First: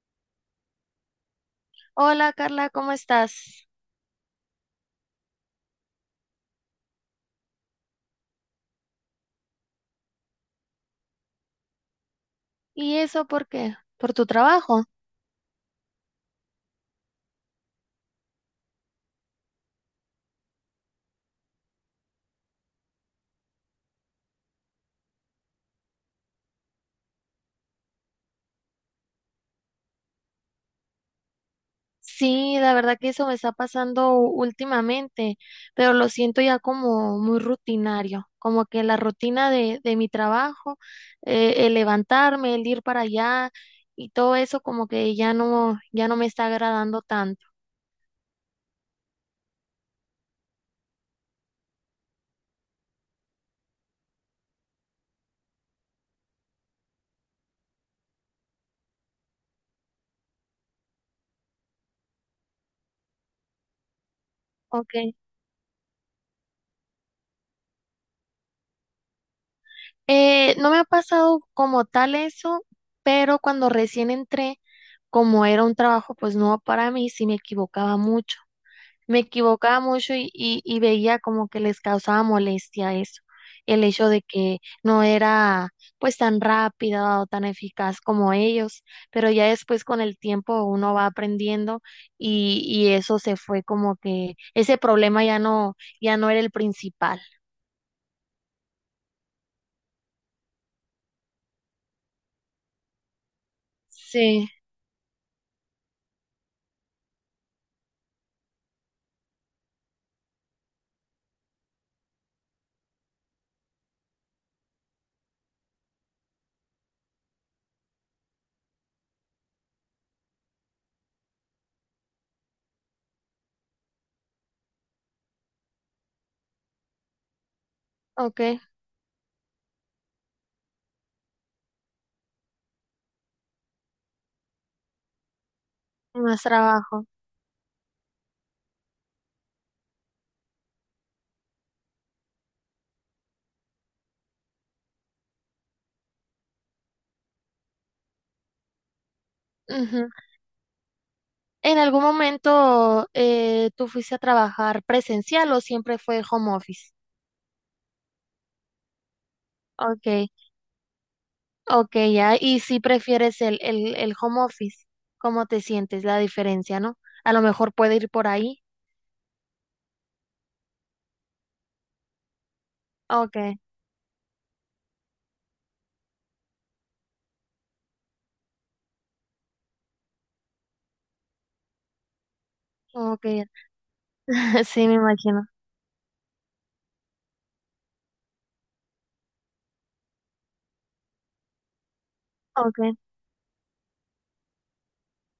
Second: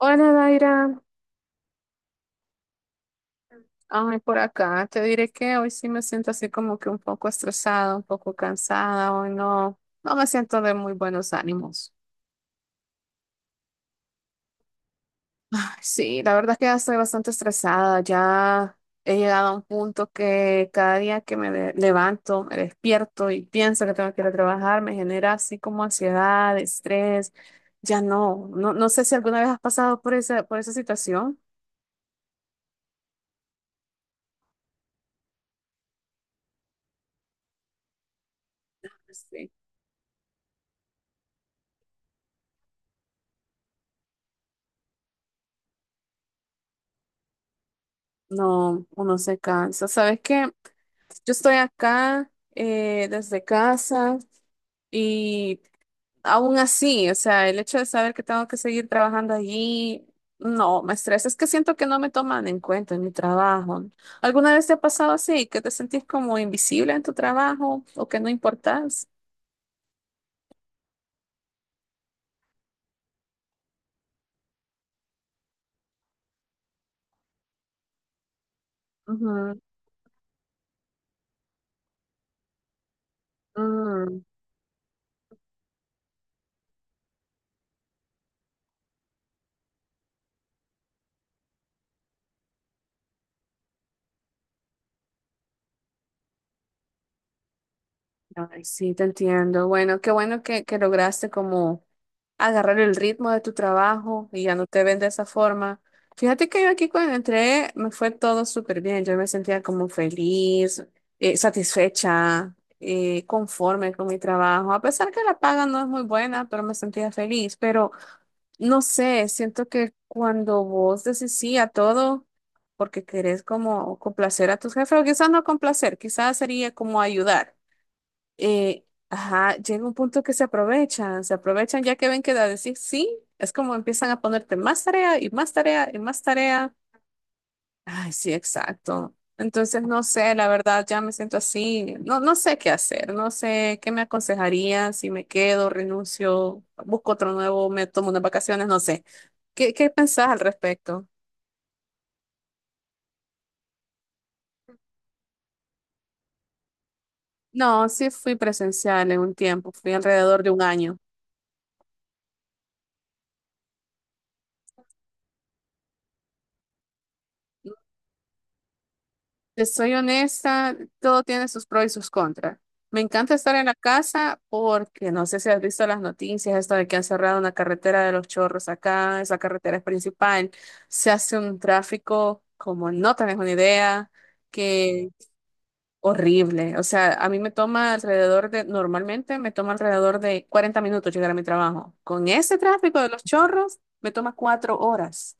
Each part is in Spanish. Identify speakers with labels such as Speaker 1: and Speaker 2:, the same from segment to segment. Speaker 1: Hola, Daira.
Speaker 2: Hola Carla, ¿cómo estás?
Speaker 1: Ay, por acá. Te diré que hoy sí me siento así como que un poco estresada, un poco cansada. Hoy no, no me siento de muy buenos ánimos.
Speaker 2: ¿Y eso por qué? ¿Por tu trabajo?
Speaker 1: Sí, la verdad es que ya estoy bastante estresada. Ya he llegado a un punto que cada día que me levanto, me despierto y pienso que tengo que ir a trabajar, me genera así como ansiedad, estrés. Ya no, no, no sé si alguna vez has pasado por esa situación.
Speaker 2: Sí, la verdad que eso me está pasando últimamente, pero lo siento ya como muy rutinario, como que la
Speaker 1: Sí.
Speaker 2: rutina de mi trabajo, el levantarme, el ir para allá y todo eso como que ya no, ya no me está agradando tanto.
Speaker 1: No, uno se cansa. ¿Sabes qué? Yo estoy acá desde casa y aún así, o sea, el hecho de saber que tengo que seguir trabajando allí, no, me estresa. Es que siento que no me toman en cuenta en mi trabajo. ¿Alguna vez te ha
Speaker 2: Ok.
Speaker 1: pasado así, que te sentís como invisible en tu trabajo o que no importás?
Speaker 2: No me ha pasado como tal eso, pero cuando recién entré, como era un trabajo pues nuevo para mí, sí me equivocaba mucho. Me
Speaker 1: Ujú.
Speaker 2: equivocaba mucho y veía como que les causaba molestia eso, el hecho
Speaker 1: Mm.
Speaker 2: de que no era pues tan rápida o tan eficaz como ellos, pero ya después con el tiempo uno va aprendiendo y eso se fue como que ese problema ya no, ya no era el principal.
Speaker 1: Ay, sí, te entiendo. Bueno, qué bueno que lograste como agarrar el ritmo de tu trabajo y
Speaker 2: Sí,
Speaker 1: ya no te ven de esa forma. Fíjate que yo aquí cuando entré me fue todo súper bien, yo me sentía como feliz, satisfecha, conforme con mi trabajo, a pesar que la paga no es muy buena, pero me sentía feliz, pero no sé, siento que cuando vos decís sí a todo, porque querés como complacer a tus jefes, o quizás no complacer, quizás sería como ayudar.
Speaker 2: ok,
Speaker 1: eh, ajá, llega un punto que se aprovechan ya que ven que da decir sí, es como empiezan a ponerte más tarea y más tarea y más
Speaker 2: más
Speaker 1: tarea.
Speaker 2: trabajo.
Speaker 1: Ay, sí, exacto. Entonces, no sé, la verdad, ya me siento así. No, no sé qué hacer, no sé qué me aconsejaría, si me quedo, renuncio, busco otro nuevo, me tomo unas vacaciones, no sé. ¿Qué
Speaker 2: Ujú.
Speaker 1: pensás al respecto?
Speaker 2: ¿En algún momento tú fuiste a trabajar presencial o siempre fue home office?
Speaker 1: No, sí fui presencial en un tiempo, fui
Speaker 2: Ok.
Speaker 1: alrededor de un año.
Speaker 2: Ok, ya. Y si prefieres el home office, ¿cómo te sientes? La diferencia, ¿no? A lo mejor puede ir por ahí.
Speaker 1: Te soy honesta, todo tiene sus pros y sus contras. Me encanta
Speaker 2: Ok,
Speaker 1: estar en la casa porque no sé si has visto las noticias, esto de que han cerrado una carretera de los Chorros acá, esa carretera es principal, se hace un tráfico como no tenés
Speaker 2: ok.
Speaker 1: una idea,
Speaker 2: Sí, me
Speaker 1: que
Speaker 2: imagino.
Speaker 1: horrible. O sea, a mí me toma normalmente me toma alrededor de 40 minutos llegar a mi trabajo. Con ese
Speaker 2: Ok.
Speaker 1: tráfico de los Chorros, me toma 4 horas.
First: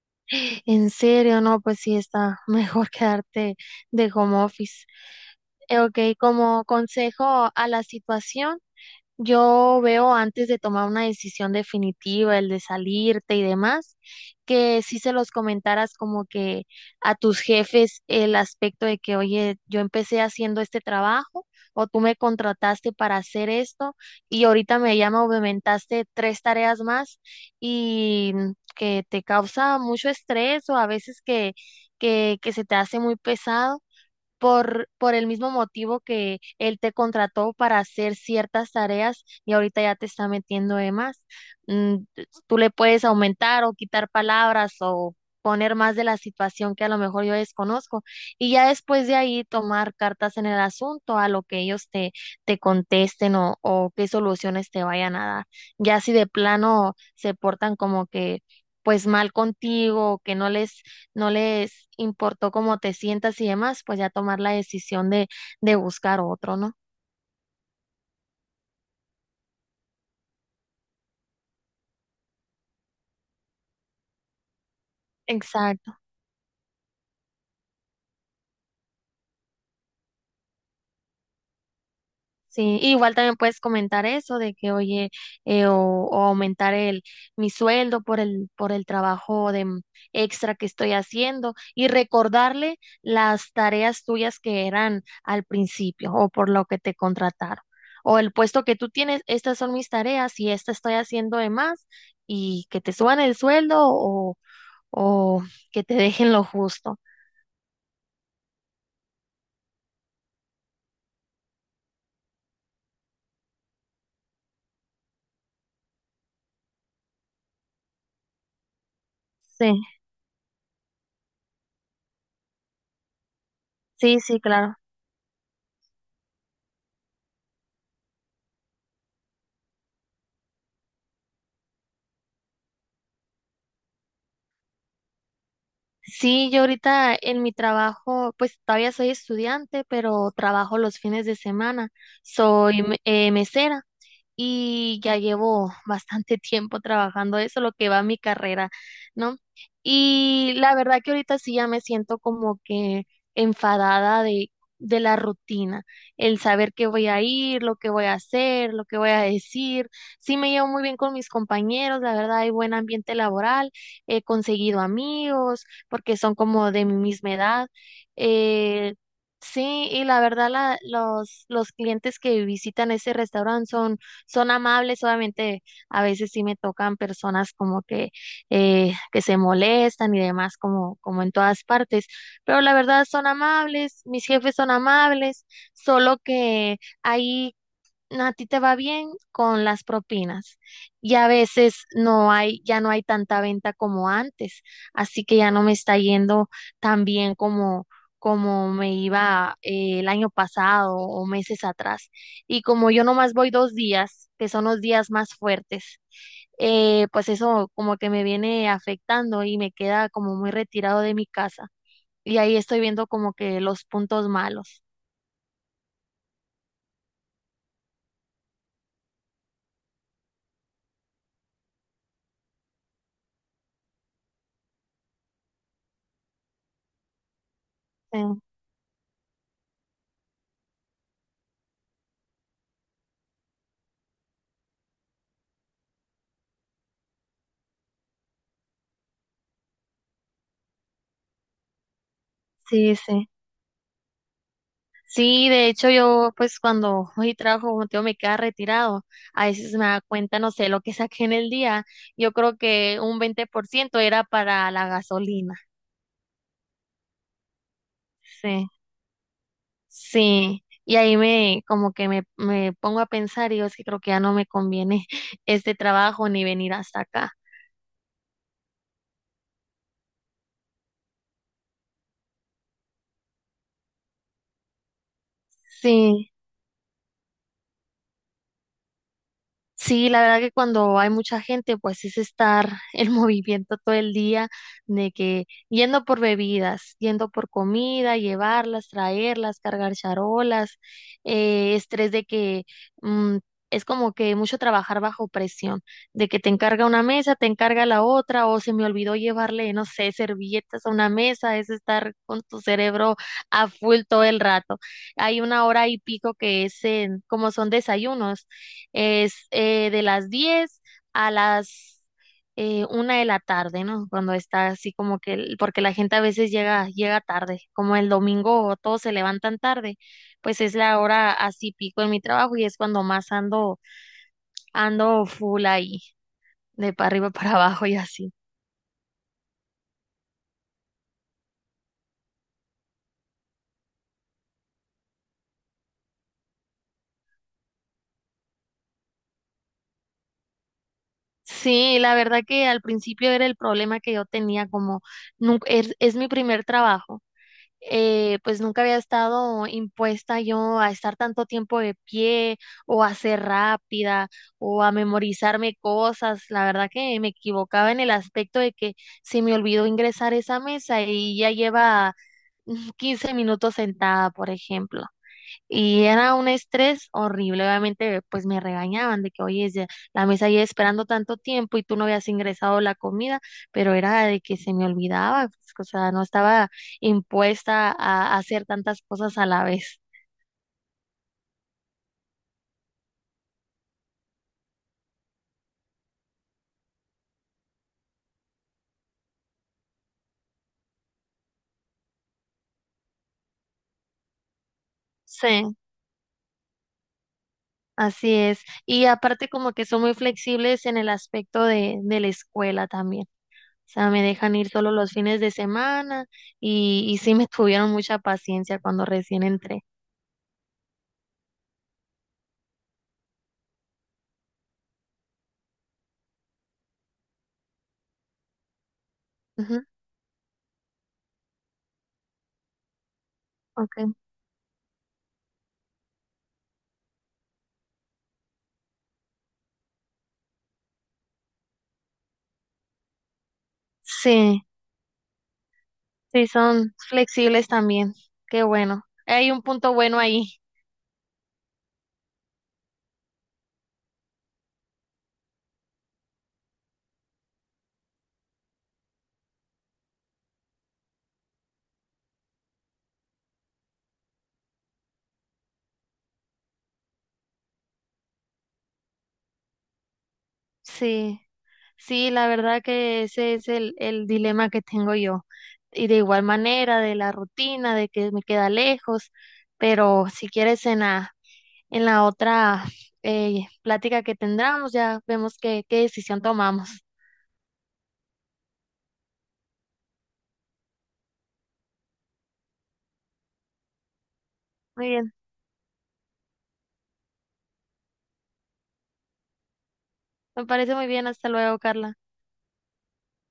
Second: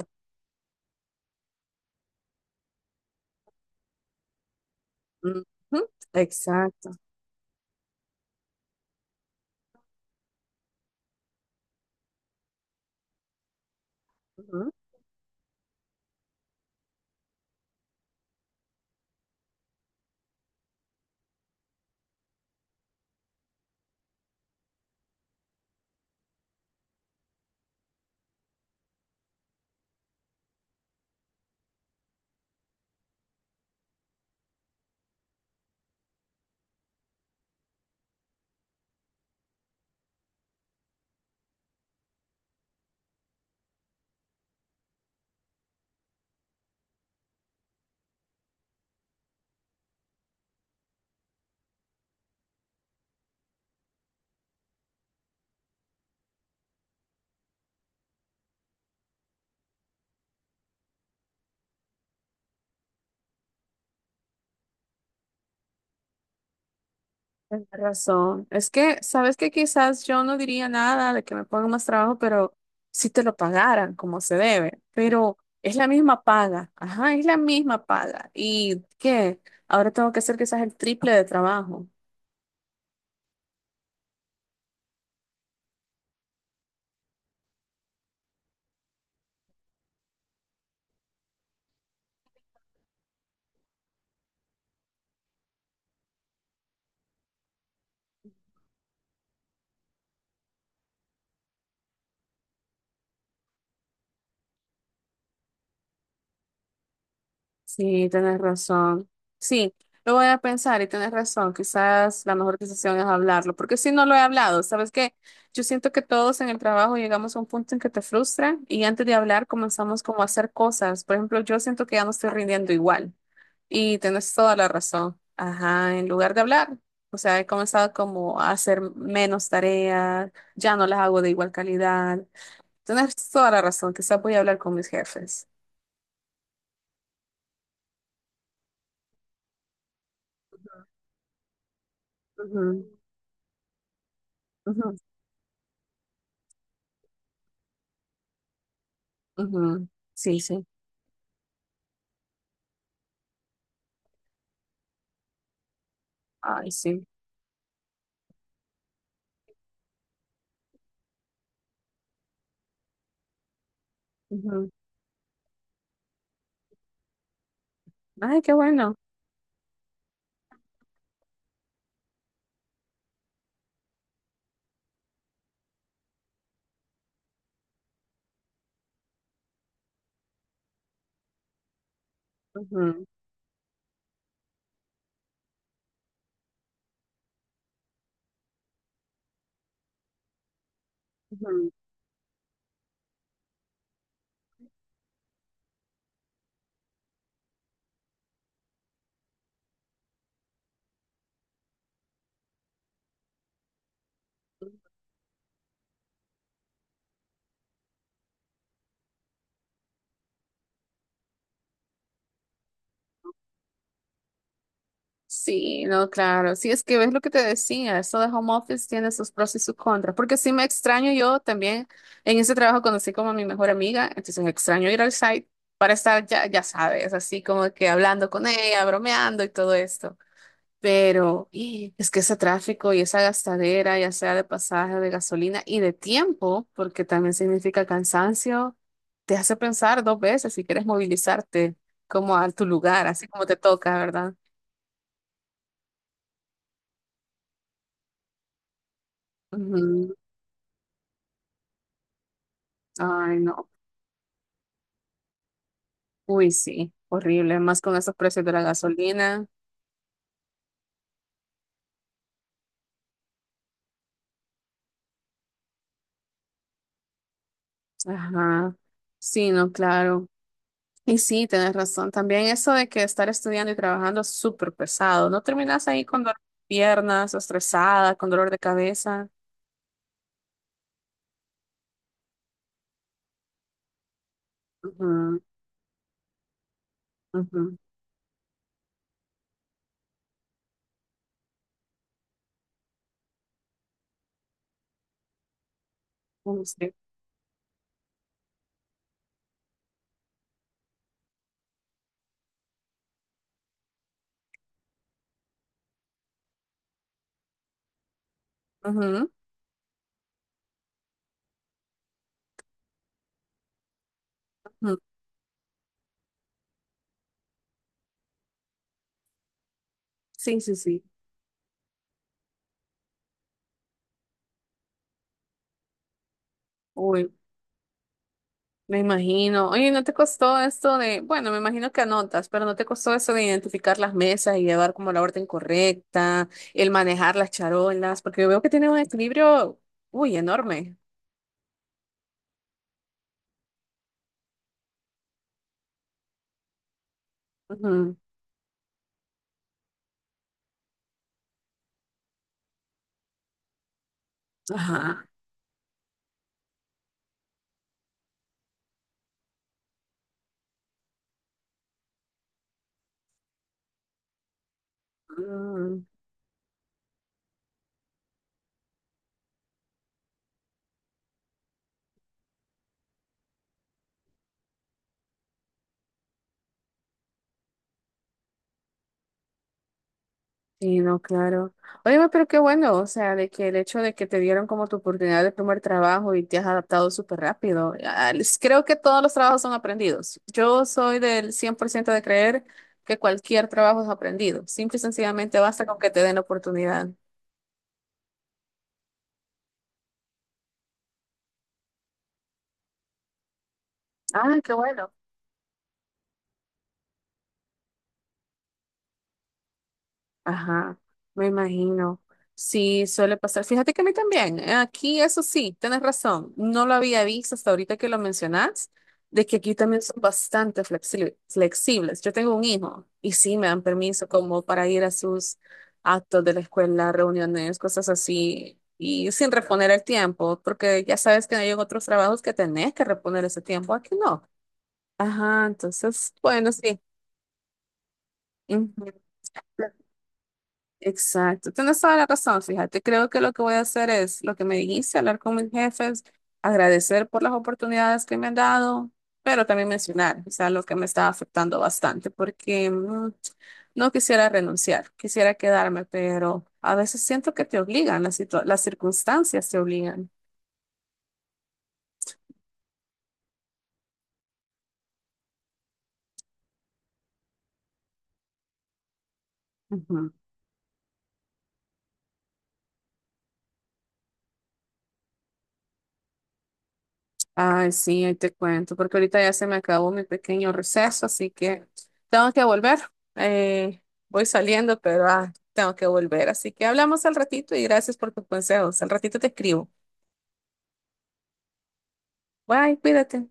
Speaker 2: En serio, no, pues sí está mejor quedarte de home office.
Speaker 1: Ujú.
Speaker 2: Ok, como
Speaker 1: Exacto.
Speaker 2: consejo a la situación. Yo veo antes de tomar una decisión definitiva, el de salirte y demás, que si se los comentaras como que a tus jefes el aspecto de que, oye, yo empecé haciendo este trabajo o tú me contrataste para hacer esto y ahorita me llama o me aumentaste tres tareas más y mm, que te causa mucho estrés o a veces que, que se te hace muy pesado por el mismo motivo que él te contrató para hacer ciertas tareas y ahorita ya te está metiendo de más. Mm, tú le puedes aumentar o quitar palabras o poner más de la situación que a lo mejor yo desconozco y ya después de ahí tomar cartas en el asunto a lo que ellos te, te contesten o qué soluciones te vayan a dar. Ya si de plano se portan como que pues mal contigo, que no les no les importó cómo te sientas y demás, pues ya tomar la decisión de buscar otro, ¿no?
Speaker 1: Tienes razón. Es que, sabes que quizás yo no diría nada de que me pongan más trabajo, pero si te lo pagaran como se debe. Pero es la
Speaker 2: Exacto.
Speaker 1: misma paga. Ajá, es la misma paga. ¿Y qué? Ahora tengo que hacer quizás el triple de trabajo.
Speaker 2: Sí, igual también puedes comentar eso de que, oye, o aumentar el mi sueldo por el trabajo de extra que estoy haciendo y recordarle las tareas tuyas que eran al principio o por lo que te contrataron o el puesto que tú tienes, estas son mis tareas y esta estoy haciendo de más y que te suban el sueldo o que te dejen lo justo.
Speaker 1: Sí, tienes razón. Sí, lo voy a pensar y tienes razón. Quizás la mejor decisión es hablarlo, porque si no lo he hablado, ¿sabes qué? Yo siento que todos en el trabajo llegamos a un punto en que te frustra y antes de hablar
Speaker 2: Sí,
Speaker 1: comenzamos como a hacer cosas. Por ejemplo, yo siento que ya no estoy rindiendo igual y
Speaker 2: sí,
Speaker 1: tienes
Speaker 2: sí,
Speaker 1: toda la
Speaker 2: claro.
Speaker 1: razón. Ajá, en lugar de hablar, o sea, he comenzado como a hacer menos tareas, ya no las hago de igual calidad. Tienes toda la razón. Quizás voy a hablar con mis jefes.
Speaker 2: Sí, yo ahorita en mi trabajo, pues todavía soy estudiante, pero trabajo los fines de semana. Soy
Speaker 1: Ujú,
Speaker 2: mesera.
Speaker 1: ujú.
Speaker 2: Y ya llevo bastante tiempo trabajando eso, lo que va mi carrera, ¿no?
Speaker 1: Ujú. Sí,
Speaker 2: Y
Speaker 1: sí.
Speaker 2: la verdad que ahorita sí ya me siento como que enfadada de la rutina, el
Speaker 1: Ay,
Speaker 2: saber que
Speaker 1: sí.
Speaker 2: voy a ir, lo que voy a hacer, lo que voy a decir. Sí me llevo muy bien con mis compañeros, la verdad hay buen ambiente laboral, he
Speaker 1: Ujú.
Speaker 2: conseguido amigos porque son como de mi misma edad.
Speaker 1: Ay, qué bueno.
Speaker 2: Eh, Sí, y la verdad los clientes que visitan ese restaurante son son amables, obviamente a veces sí me tocan personas como que se molestan y demás, como, como en todas partes, pero la
Speaker 1: Ujú,
Speaker 2: verdad son amables, mis jefes son amables, solo que hay no, a ti te va bien con las propinas y a
Speaker 1: ujú.
Speaker 2: veces no hay, ya no hay tanta venta como antes, así que ya no me está yendo tan bien como, como me iba el año pasado o meses atrás. Y como yo nomás voy dos días, que son los días más fuertes, pues eso como que me viene afectando y me queda como muy retirado de mi casa. Y ahí estoy viendo como que los puntos malos.
Speaker 1: Sí, no, claro. Sí, es que ves lo que te decía, eso de home office tiene sus pros y sus contras, porque sí me extraño yo también, en ese trabajo conocí como a mi mejor amiga, entonces me extraño ir al site para estar, ya, ya sabes, así como que
Speaker 2: Sí,
Speaker 1: hablando con ella, bromeando y todo esto. Pero ¡ih! Es que ese tráfico y esa gastadera, ya sea de pasaje, de gasolina y de tiempo, porque también significa cansancio, te hace pensar dos veces si quieres movilizarte como a tu
Speaker 2: sí,
Speaker 1: lugar, así
Speaker 2: sí.
Speaker 1: como te toca, ¿verdad?
Speaker 2: Sí, de hecho yo pues cuando hoy trabajo como te digo me queda retirado, a veces me da
Speaker 1: Ujú.
Speaker 2: cuenta, no sé, lo que saqué en el día, yo creo que un
Speaker 1: Ay,
Speaker 2: veinte por
Speaker 1: no.
Speaker 2: ciento era para la gasolina,
Speaker 1: Uy, sí, horrible. Más con esos precios de la
Speaker 2: sí,
Speaker 1: gasolina.
Speaker 2: sí, y ahí me como que me pongo a pensar y yo es que creo que ya no me conviene este trabajo ni venir hasta acá,
Speaker 1: Ajá. Sí, no, claro. Y sí, tienes razón. También eso de que estar estudiando y trabajando es súper pesado. No terminas ahí con
Speaker 2: sí.
Speaker 1: dolor de piernas, estresada, con dolor de cabeza.
Speaker 2: Sí, la verdad que cuando hay mucha gente, pues es estar el movimiento todo el día, de
Speaker 1: Ujú,
Speaker 2: que yendo por bebidas, yendo por
Speaker 1: ujú,
Speaker 2: comida, llevarlas, traerlas, cargar charolas, estrés de que mm, es como que mucho trabajar bajo presión, de que te
Speaker 1: ujú,
Speaker 2: encarga
Speaker 1: sí,
Speaker 2: una mesa, te encarga la otra, o se me olvidó llevarle, no sé, servilletas a una mesa, es estar con tu cerebro a full todo el rato. Hay una hora y pico que es en, como son desayunos.
Speaker 1: ujú,
Speaker 2: Es de las 10 a las una de la tarde, ¿no? Cuando está así
Speaker 1: ujú.
Speaker 2: como que, porque la gente a veces llega, llega tarde, como el domingo todos se levantan tarde,
Speaker 1: Sí,
Speaker 2: pues es
Speaker 1: sí,
Speaker 2: la
Speaker 1: sí.
Speaker 2: hora así pico en mi trabajo y es cuando más ando, ando full ahí, de para
Speaker 1: Uy,
Speaker 2: arriba para abajo y así.
Speaker 1: me imagino. Oye, ¿no te costó esto de, bueno, me imagino que anotas, pero ¿no te costó eso de identificar las mesas y llevar como la orden correcta, el manejar las charolas? Porque yo veo que tiene un equilibrio, uy, enorme.
Speaker 2: Sí, la verdad que al principio era el problema que yo tenía, como es mi primer trabajo
Speaker 1: Ujú.
Speaker 2: pues nunca había estado impuesta yo a estar tanto tiempo de pie o a ser rápida o a
Speaker 1: Ajá.
Speaker 2: memorizarme cosas. La verdad que me equivocaba en el aspecto de que se me olvidó ingresar esa mesa y ya lleva mm, 15 minutos sentada, por ejemplo. Y era un estrés horrible, obviamente, pues me regañaban de que, oye, ya- la mesa lleva esperando tanto tiempo y tú no habías ingresado la comida, pero era de que se me olvidaba, pues, o sea, no estaba impuesta a hacer tantas cosas a la vez.
Speaker 1: Sí, no, claro. Oye, pero qué bueno, o sea, de que el hecho de que te dieron como tu oportunidad de primer trabajo y te has adaptado súper rápido. Ah, creo que todos los trabajos son aprendidos. Yo soy del 100% de creer que cualquier trabajo es aprendido. Simple y sencillamente
Speaker 2: Sí,
Speaker 1: basta con que te den la oportunidad.
Speaker 2: así es. Y aparte como que son muy flexibles en el aspecto de la escuela también. O sea, me dejan
Speaker 1: Ah,
Speaker 2: ir
Speaker 1: qué
Speaker 2: solo
Speaker 1: bueno.
Speaker 2: los fines de semana y sí me tuvieron mucha paciencia cuando recién entré.
Speaker 1: Ajá, me imagino. Sí, suele pasar. Fíjate que a mí también. Aquí, eso sí, tienes razón. No lo había visto hasta ahorita que lo mencionas, de que aquí
Speaker 2: Ujú,
Speaker 1: también son bastante flexibles. Yo tengo un hijo y sí me dan
Speaker 2: ok.
Speaker 1: permiso como para ir a sus actos de la escuela, reuniones, cosas así, y sin reponer el tiempo, porque ya sabes que hay en otros trabajos que tenés que reponer ese tiempo. Aquí no.
Speaker 2: Sí.
Speaker 1: Ajá, entonces,
Speaker 2: Sí,
Speaker 1: bueno,
Speaker 2: son
Speaker 1: sí.
Speaker 2: flexibles también. Qué bueno.
Speaker 1: Ujú.
Speaker 2: Hay un punto bueno ahí.
Speaker 1: Exacto, tienes toda la razón, fíjate, creo que lo que voy a hacer es lo que me dijiste, hablar con mis jefes, agradecer por las oportunidades que me han dado, pero también mencionar, o sea, lo que me está afectando bastante, porque no quisiera renunciar, quisiera quedarme, pero a veces siento que te obligan, las, las circunstancias te obligan.
Speaker 2: Sí, sí, la verdad que ese es el dilema que tengo yo. Y de igual manera, de la rutina, de que me queda lejos, pero si quieres en la otra plática que tendremos, ya vemos qué, qué decisión tomamos.
Speaker 1: Ay, sí, ahí te cuento, porque ahorita ya se me acabó mi pequeño receso, así que tengo que volver. Eh, Voy saliendo,
Speaker 2: Muy
Speaker 1: pero
Speaker 2: bien,
Speaker 1: ah, tengo que volver. Así que hablamos al ratito y gracias por tus consejos. Al ratito te escribo.
Speaker 2: me parece muy bien. Hasta luego, Carla.
Speaker 1: Bye, cuídate.